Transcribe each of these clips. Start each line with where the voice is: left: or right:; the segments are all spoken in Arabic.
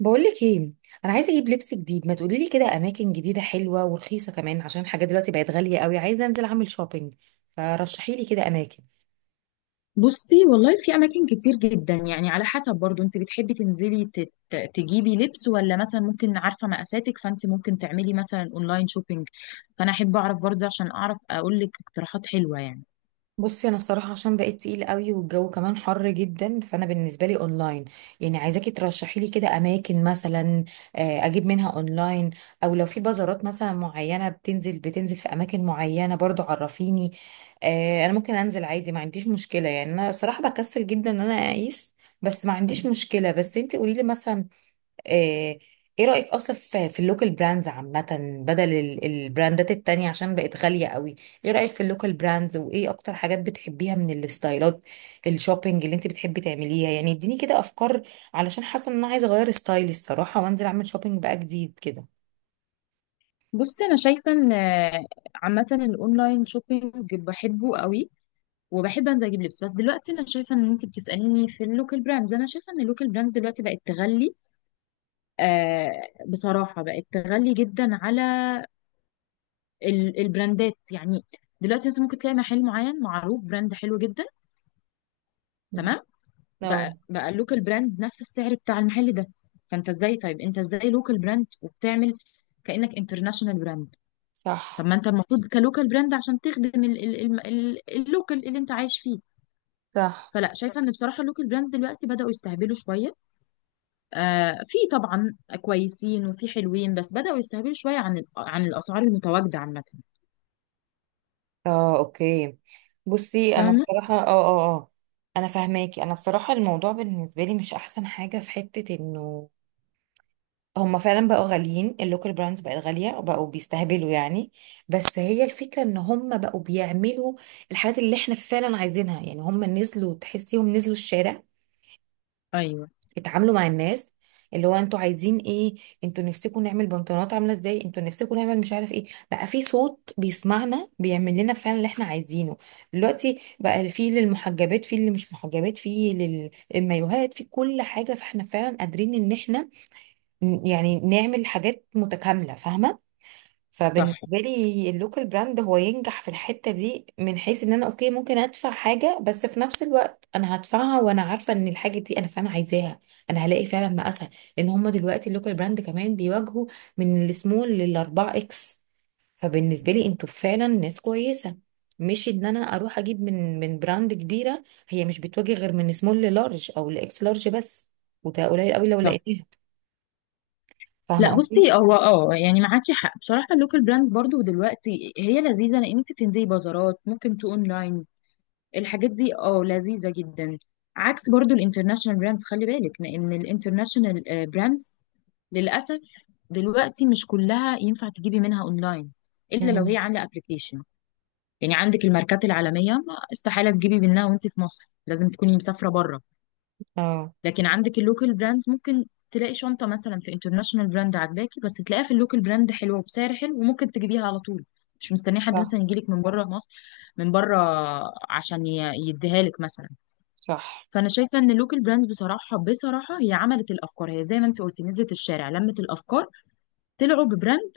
right: بقولك ايه؟ انا عايزه اجيب لبس جديد، ما تقولي لي كده اماكن جديده حلوه ورخيصه كمان، عشان الحاجات دلوقتي بقت غاليه قوي. عايزه انزل اعمل شوبينج. فرشحي لي كده اماكن.
left: بصي، والله في اماكن كتير جدا. يعني على حسب برضو، انت بتحبي تنزلي تجيبي لبس، ولا مثلا ممكن؟ عارفه مقاساتك، فانت ممكن تعملي مثلا اونلاين شوبينج. فانا احب اعرف برضو عشان اعرف اقول لك اقتراحات حلوه يعني.
right: بصي، انا الصراحه عشان بقيت تقيل قوي والجو كمان حر جدا، فانا بالنسبه لي اونلاين. يعني عايزاكي ترشحي لي كده اماكن مثلا. آه، اجيب منها اونلاين. او لو في بازارات مثلا معينه بتنزل في اماكن معينه برضو، عرفيني. آه، انا ممكن انزل عادي، ما عنديش مشكله، يعني انا صراحه بكسل جدا ان انا اقيس. بس ما عنديش مشكله، بس انت قولي لي مثلا. آه. ايه رأيك اصلا في اللوكال براندز عامة؟ بدل البراندات التانية عشان بقت غالية قوي. ايه رأيك في اللوكال براندز، وايه اكتر حاجات بتحبيها من الستايلات؟ الشوبينج اللي انت بتحبي تعمليها، يعني اديني كده افكار. علشان حاسة ان انا عايزة اغير ستايلي الصراحة، وانزل اعمل شوبينج بقى جديد كده.
left: بصي، انا شايفه ان عامه الاونلاين شوبينج بحبه قوي، وبحب انزل اجيب لبس. بس دلوقتي انا شايفه ان انت بتساليني في اللوكال براندز، انا شايفه ان اللوكال براندز دلوقتي بقت تغلي. آه، بصراحه بقت تغلي جدا على البراندات يعني. دلوقتي مثلا ممكن تلاقي محل معين معروف براند حلو جدا، تمام؟ بقى
right: اه،
left: اللوكال براند نفس السعر بتاع المحل ده. فانت ازاي؟ طيب انت ازاي لوكال براند وبتعمل كأنك انترناشونال براند؟ طب
right: صح،
left: ما انت المفروض كلوكال براند عشان تخدم اللوكال اللي انت عايش فيه.
right: صح،
left: فلا، شايفه ان بصراحه اللوكال براندز دلوقتي بداوا يستهبلوا شويه. آه، في طبعا كويسين وفي حلوين، بس بداوا يستهبلوا شويه عن عن الاسعار المتواجده عامه.
right: اه، اوكي. بصي انا
left: فاهمه.
right: الصراحه، اه، اه، اه. انا فاهماكي، انا الصراحه الموضوع بالنسبه لي، مش احسن حاجه في حته انه هما فعلا بقوا غاليين، اللوكال براندز بقت غالية وبقوا بيستهبلوا يعني. بس هي الفكرة ان هما بقوا بيعملوا الحاجات اللي احنا فعلا عايزينها، يعني هما نزلوا تحسيهم نزلوا الشارع،
left: ايوه.
right: اتعاملوا مع الناس، اللي هو انتوا عايزين ايه، انتوا نفسكم نعمل بنطلونات عاملة ازاي، انتوا نفسكم نعمل مش عارف ايه. بقى في صوت بيسمعنا، بيعمل لنا فعلا اللي احنا عايزينه. دلوقتي بقى في للمحجبات، في اللي مش محجبات، في للمايوهات، في كل حاجة، فاحنا فعلا قادرين ان احنا يعني نعمل حاجات متكاملة، فاهمة؟
left: صح.
right: فبالنسبة لي اللوكال براند هو ينجح في الحتة دي، من حيث ان انا اوكي ممكن ادفع حاجة، بس في نفس الوقت انا هدفعها وانا عارفة ان الحاجة دي انا فعلا عايزاها. انا هلاقي فعلا مقاسها. لان هما دلوقتي اللوكال براند كمان بيواجهوا من السمول للاربعة اكس. فبالنسبة لي انتوا فعلا ناس كويسة. مش ان انا اروح اجيب من براند كبيرة. هي مش بتواجه غير من سمول للارج او لاكس لارج بس. وده قليل قوي لو
left: صح.
right: لقيتها. فاهمة
left: لا،
right: قصدي؟
left: بصي، هو اه يعني معاكي حق. بصراحه اللوكال براندز برضو دلوقتي هي لذيذه، لان انت بتنزلي بازارات، ممكن تو اونلاين. الحاجات دي اه لذيذه جدا. عكس برضو الانترناشونال براندز، خلي بالك، لان الانترناشونال براندز للاسف دلوقتي مش كلها ينفع تجيبي منها اونلاين، الا لو هي عامله ابلكيشن. يعني عندك الماركات العالميه، ما استحاله تجيبي منها وانت في مصر، لازم تكوني مسافره بره.
right: اه،
left: لكن عندك اللوكال براندز ممكن تلاقي شنطة مثلا في انترناشونال براند عاجباكي، بس تلاقيها في اللوكال براند حلوة وبسعر حلو، وممكن تجيبيها على طول، مش مستنيه حد
right: صح،
left: مثلا يجيلك من بره مصر، من بره، عشان يديها لك مثلا.
right: صح،
left: فانا شايفه ان اللوكال براندز، بصراحه، هي عملت الافكار. هي زي ما انت قلتي نزلت الشارع، لمت الافكار، طلعوا ببراند.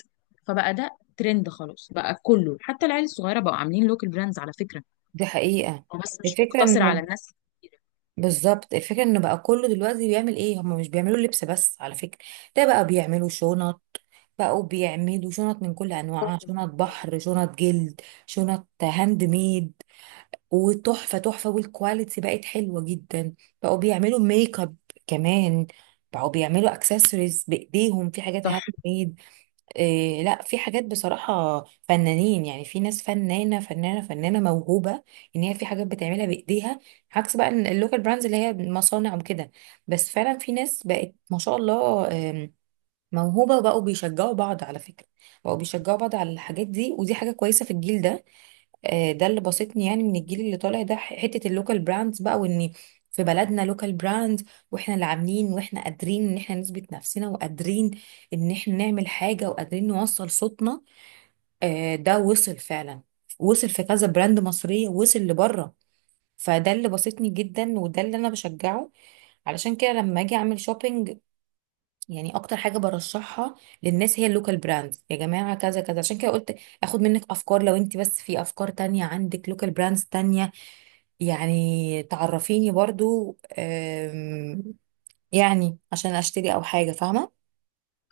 left: فبقى ده ترند خلاص، بقى كله حتى العيال الصغيره بقوا عاملين لوكال براندز على فكره.
right: دي حقيقة.
left: هو بس مش
right: الفكرة
left: مقتصر على
right: انه
left: الناس الكبيرة.
right: بالظبط، الفكرة انه بقى كله دلوقتي بيعمل ايه، هم مش بيعملوا لبس بس على فكرة. ده بقى بيعملوا شنط، بقوا بيعملوا شنط من كل انواعها، شنط بحر، شنط جلد، شنط هاند ميد، وتحفة تحفة، والكواليتي بقت حلوة جدا. بقوا بيعملوا ميك اب كمان، بقوا بيعملوا اكسسوارز بايديهم، في حاجات هاند
left: صح.
right: ميد. إيه لا، في حاجات بصراحة، فنانين، يعني في ناس فنانة فنانة فنانة موهوبة، ان هي في حاجات بتعملها بايديها، عكس بقى اللوكال براندز اللي هي مصانع وكده. بس فعلا في ناس بقت ما شاء الله موهوبة، وبقوا بيشجعوا بعض على فكرة. بقوا بيشجعوا بعض على الحاجات دي، ودي حاجة كويسة في الجيل ده. ده اللي بسطني يعني من الجيل اللي طالع ده، حته اللوكال براندز بقى، وان في بلدنا لوكال براند، واحنا اللي عاملين، واحنا قادرين ان احنا نثبت نفسنا، وقادرين ان احنا نعمل حاجه، وقادرين نوصل صوتنا. ده وصل فعلا، وصل في كذا براند مصريه، وصل لبره. فده اللي بسطني جدا، وده اللي انا بشجعه. علشان كده لما اجي اعمل شوبينج، يعني اكتر حاجه برشحها للناس هي اللوكال براندز، يا جماعه، كذا كذا. عشان كده قلت اخد منك افكار، لو انت بس في افكار تانية عندك لوكال براندز تانية، يعني تعرفيني برضو يعني عشان اشتري او حاجة، فاهمة؟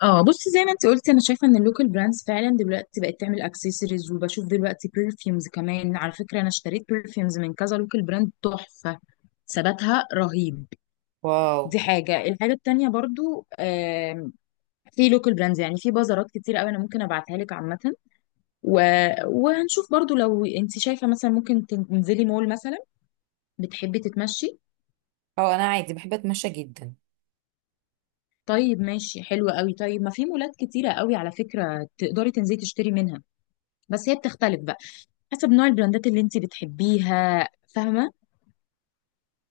left: اه، بصي زي ما انت قلتي، انا شايفه ان اللوكال براندز فعلا دلوقتي بقت تعمل اكسسوارز، وبشوف دلوقتي برفيومز كمان على فكره. انا اشتريت برفيومز من كذا لوكال براند، تحفه، ثباتها رهيب.
right: واو.
left: دي حاجه. الحاجه التانيه برضو في لوكال براندز، يعني في بازارات كتير قوي انا ممكن ابعتها لك عامه. و... وهنشوف برضو لو انت شايفه. مثلا ممكن تنزلي مول مثلا، بتحبي تتمشي؟
right: اه، انا عادي بحب اتمشى جدا.
left: طيب ماشي، حلو قوي. طيب ما في مولات كتيره قوي على فكره، تقدري تنزلي تشتري منها. بس هي بتختلف بقى حسب نوع البراندات اللي انت بتحبيها، فاهمه؟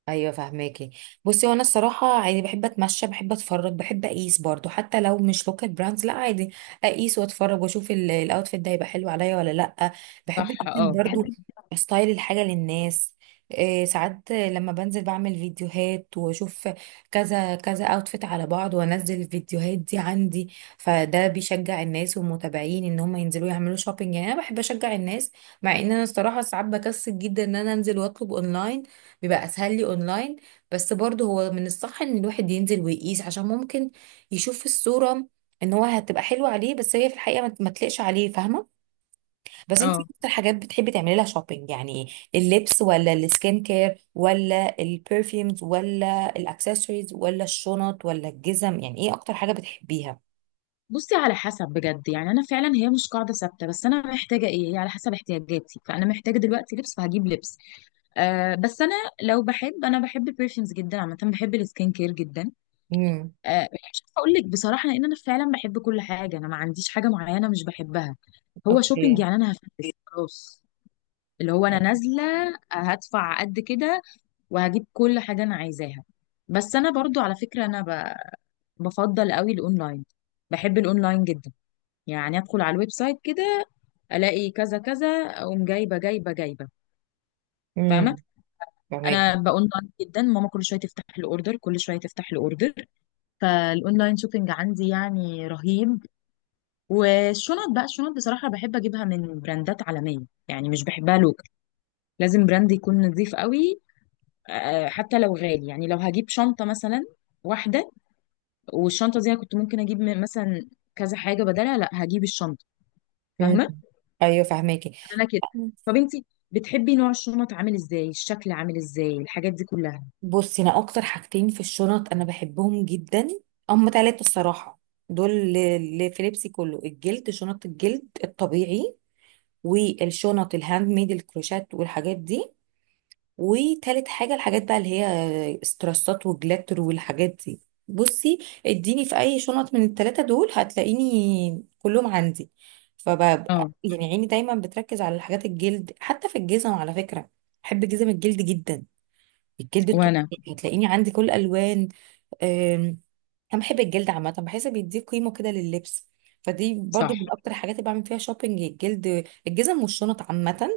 right: ايوه فهماكي. بصي وانا الصراحه عادي بحب اتمشى، بحب اتفرج، بحب اقيس برضو، حتى لو مش لوكال براندز، لا عادي اقيس واتفرج واشوف الاوتفيت ده هيبقى حلو عليا ولا لا. بحب
left: صح.
right: جدا
left: اه.
right: برضو استايل الحاجه للناس. إيه ساعات لما بنزل بعمل فيديوهات، واشوف كذا كذا اوتفيت على بعض، وانزل الفيديوهات دي عندي. فده بيشجع الناس والمتابعين ان هم ينزلوا يعملوا شوبينج، يعني انا بحب اشجع الناس. مع ان انا الصراحه ساعات بكسل جدا ان انا انزل واطلب اونلاين. بيبقى اسهل لي اونلاين. بس برضه هو من الصح ان الواحد ينزل ويقيس، عشان ممكن يشوف في الصورة ان هو هتبقى حلوة عليه بس هي في الحقيقة ما تليقش عليه، فاهمة؟ بس انتي
left: اه،
right: إيه اكتر حاجات بتحبي تعملي لها شوبينج؟ يعني اللبس ولا السكين كير ولا البرفيومز ولا الاكسسوارز ولا الشنط ولا الجزم؟ يعني ايه اكتر حاجة بتحبيها؟
left: بصي على حسب بجد، يعني انا فعلا هي مش قاعده ثابته. بس انا محتاجه ايه، هي على حسب احتياجاتي. فانا محتاجه دلوقتي لبس، فهجيب لبس. آه، بس انا لو بحب، انا بحب البرفيومز جدا عامه، بحب السكين كير جدا.
right: امم،
left: آه، مش عارفه اقول لك بصراحه، لان انا فعلا بحب كل حاجه، انا ما عنديش حاجه معينه مش بحبها. هو شوبينج
right: اوكي.
left: يعني، انا هفلس خلاص. اللي هو انا نازله، هدفع قد كده، وهجيب كل حاجة أنا عايزاها. بس أنا برضو على فكرة، أنا بفضل قوي الأونلاين، بحب الأونلاين جدا. يعني أدخل على الويب سايت كده، ألاقي كذا كذا، أقوم جايبة جايبة جايبة. فاهمة.
right: امم، فهماكي.
left: أنا بأونلاين جدا، ماما كل شوية تفتح الأوردر، كل شوية تفتح الأوردر. فالأونلاين شوبينج عندي يعني رهيب. والشنط بقى، الشنط بصراحة بحب أجيبها من براندات عالمية، يعني مش بحبها لوكال. لازم براند يكون نظيف قوي، آه، حتى لو غالي. يعني لو هجيب شنطة مثلا واحدة، والشنطه دي انا كنت ممكن اجيب مثلا كذا حاجه بدلها، لا، هجيب الشنطه.
right: امم،
left: فاهمه.
right: ايوه، فهماكي.
left: انا كده. طب انت بتحبي نوع الشنط عامل ازاي، الشكل عامل ازاي، الحاجات دي كلها؟
right: بصي انا اكتر حاجتين في الشنط انا بحبهم جدا، هم ثلاثه الصراحه، دول اللي في لبسي كله الجلد، شنط الجلد الطبيعي، والشنط الهاند ميد الكروشات والحاجات دي، وتالت حاجه الحاجات بقى، اللي هي استرسات وجلاتر والحاجات دي. بصي، اديني في اي شنط من الثلاثه دول هتلاقيني كلهم عندي. فببقى
left: اه.
right: يعني عيني دايما بتركز على الحاجات الجلد، حتى في الجزم على فكره. بحب جزم الجلد جدا. الجلد
left: وانا.
right: الطبيعي هتلاقيني عندي كل الالوان. أم، انا بحب الجلد عامه، بحس بيديه قيمه كده لللبس. فدي
left: صح.
right: برضو من اكتر الحاجات اللي بعمل فيها شوبينج، الجلد، الجزم والشنط عامه.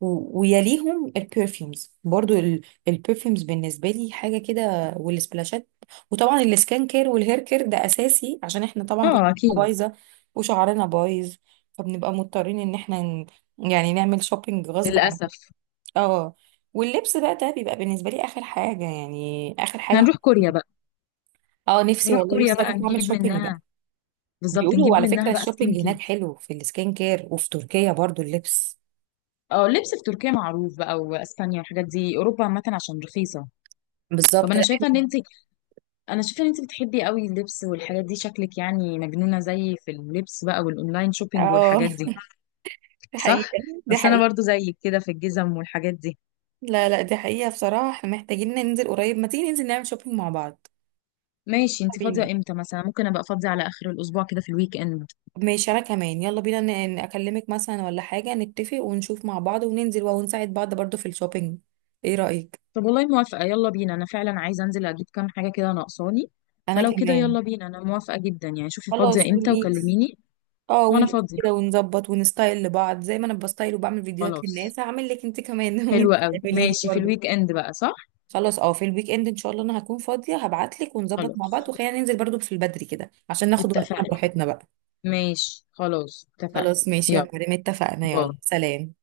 right: ويليهم البرفيومز برضو البرفيومز بالنسبه لي حاجه كده، والسبلاشات. وطبعا السكان كير والهير كير ده اساسي، عشان احنا طبعا
left: اه،
right: بشرتنا
left: اكيد.
right: بايظه وشعرنا بايظ، فبنبقى مضطرين ان احنا يعني نعمل شوبينج غصب عننا.
left: للاسف.
right: اه. واللبس بقى ده بيبقى بالنسبه لي اخر حاجه، يعني اخر
left: إحنا
right: حاجه.
left: هنروح كوريا بقى.
right: اه، نفسي
left: نروح
right: والله،
left: كوريا
right: لسه
left: بقى
right: اروح اعمل
left: نجيب
right: شوبينج بقى.
left: منها، بالظبط.
right: بيقولوا
left: نجيب
right: على فكره
left: منها بقى سكين
right: الشوبينج هناك
left: كير.
right: حلو في السكين كير، وفي تركيا برضو اللبس.
left: اه، اللبس في تركيا معروف بقى، واسبانيا والحاجات دي، اوروبا عامه عشان رخيصه. طب
right: بالظبط،
left: انا
right: لا.
left: شايفه ان انت، انا شايفه ان انت بتحبي قوي اللبس والحاجات دي، شكلك يعني مجنونه زي في اللبس بقى، والاونلاين شوبينج
right: اه،
left: والحاجات دي.
right: دي
left: صح.
right: حقيقه. دي
left: بس انا
right: حقيقه.
left: برضو زيك كده في الجزم والحاجات دي.
right: لا، لا، دي حقيقه بصراحه، احنا محتاجين ننزل قريب، ما تيجي ننزل نعمل شوبينج مع بعض.
left: ماشي،
right: يلا
left: انت فاضيه
right: بينا.
left: امتى؟ مثلا ممكن ابقى فاضيه على اخر الاسبوع كده في الويك اند.
right: ماشي انا كمان، يلا بينا اكلمك مثلا ولا حاجه، نتفق ونشوف مع بعض وننزل ونساعد بعض برضو في الشوبينج. ايه رايك؟
left: طب والله موافقه، يلا بينا. انا فعلا عايزه انزل اجيب كام حاجه كده ناقصاني.
right: انا
left: فلو كده
right: كمان.
left: يلا بينا، انا موافقه جدا. يعني شوفي
right: خلاص
left: فاضيه امتى
right: ونقيس.
left: وكلميني.
right: اه،
left: وانا
right: ونقيس
left: فاضيه.
right: كده ونظبط ونستايل لبعض زي ما انا بستايل وبعمل فيديوهات
left: خلاص،
right: للناس، هعمل لك انت كمان وانت
left: حلوه قوي.
right: تعملي لي
left: ماشي، في
right: برضه.
left: الويك اند بقى، صح؟
right: خلاص، اه، في الويك اند ان شاء الله انا هكون فاضيه، هبعت لك ونظبط مع
left: خلاص
right: بعض، وخلينا ننزل برضه في البدري كده عشان ناخد وقتنا
left: اتفقنا.
right: براحتنا بقى.
left: ماشي خلاص اتفقنا.
right: خلاص ماشي يا
left: يلا،
right: مريم اتفقنا،
left: باي.
right: يلا سلام.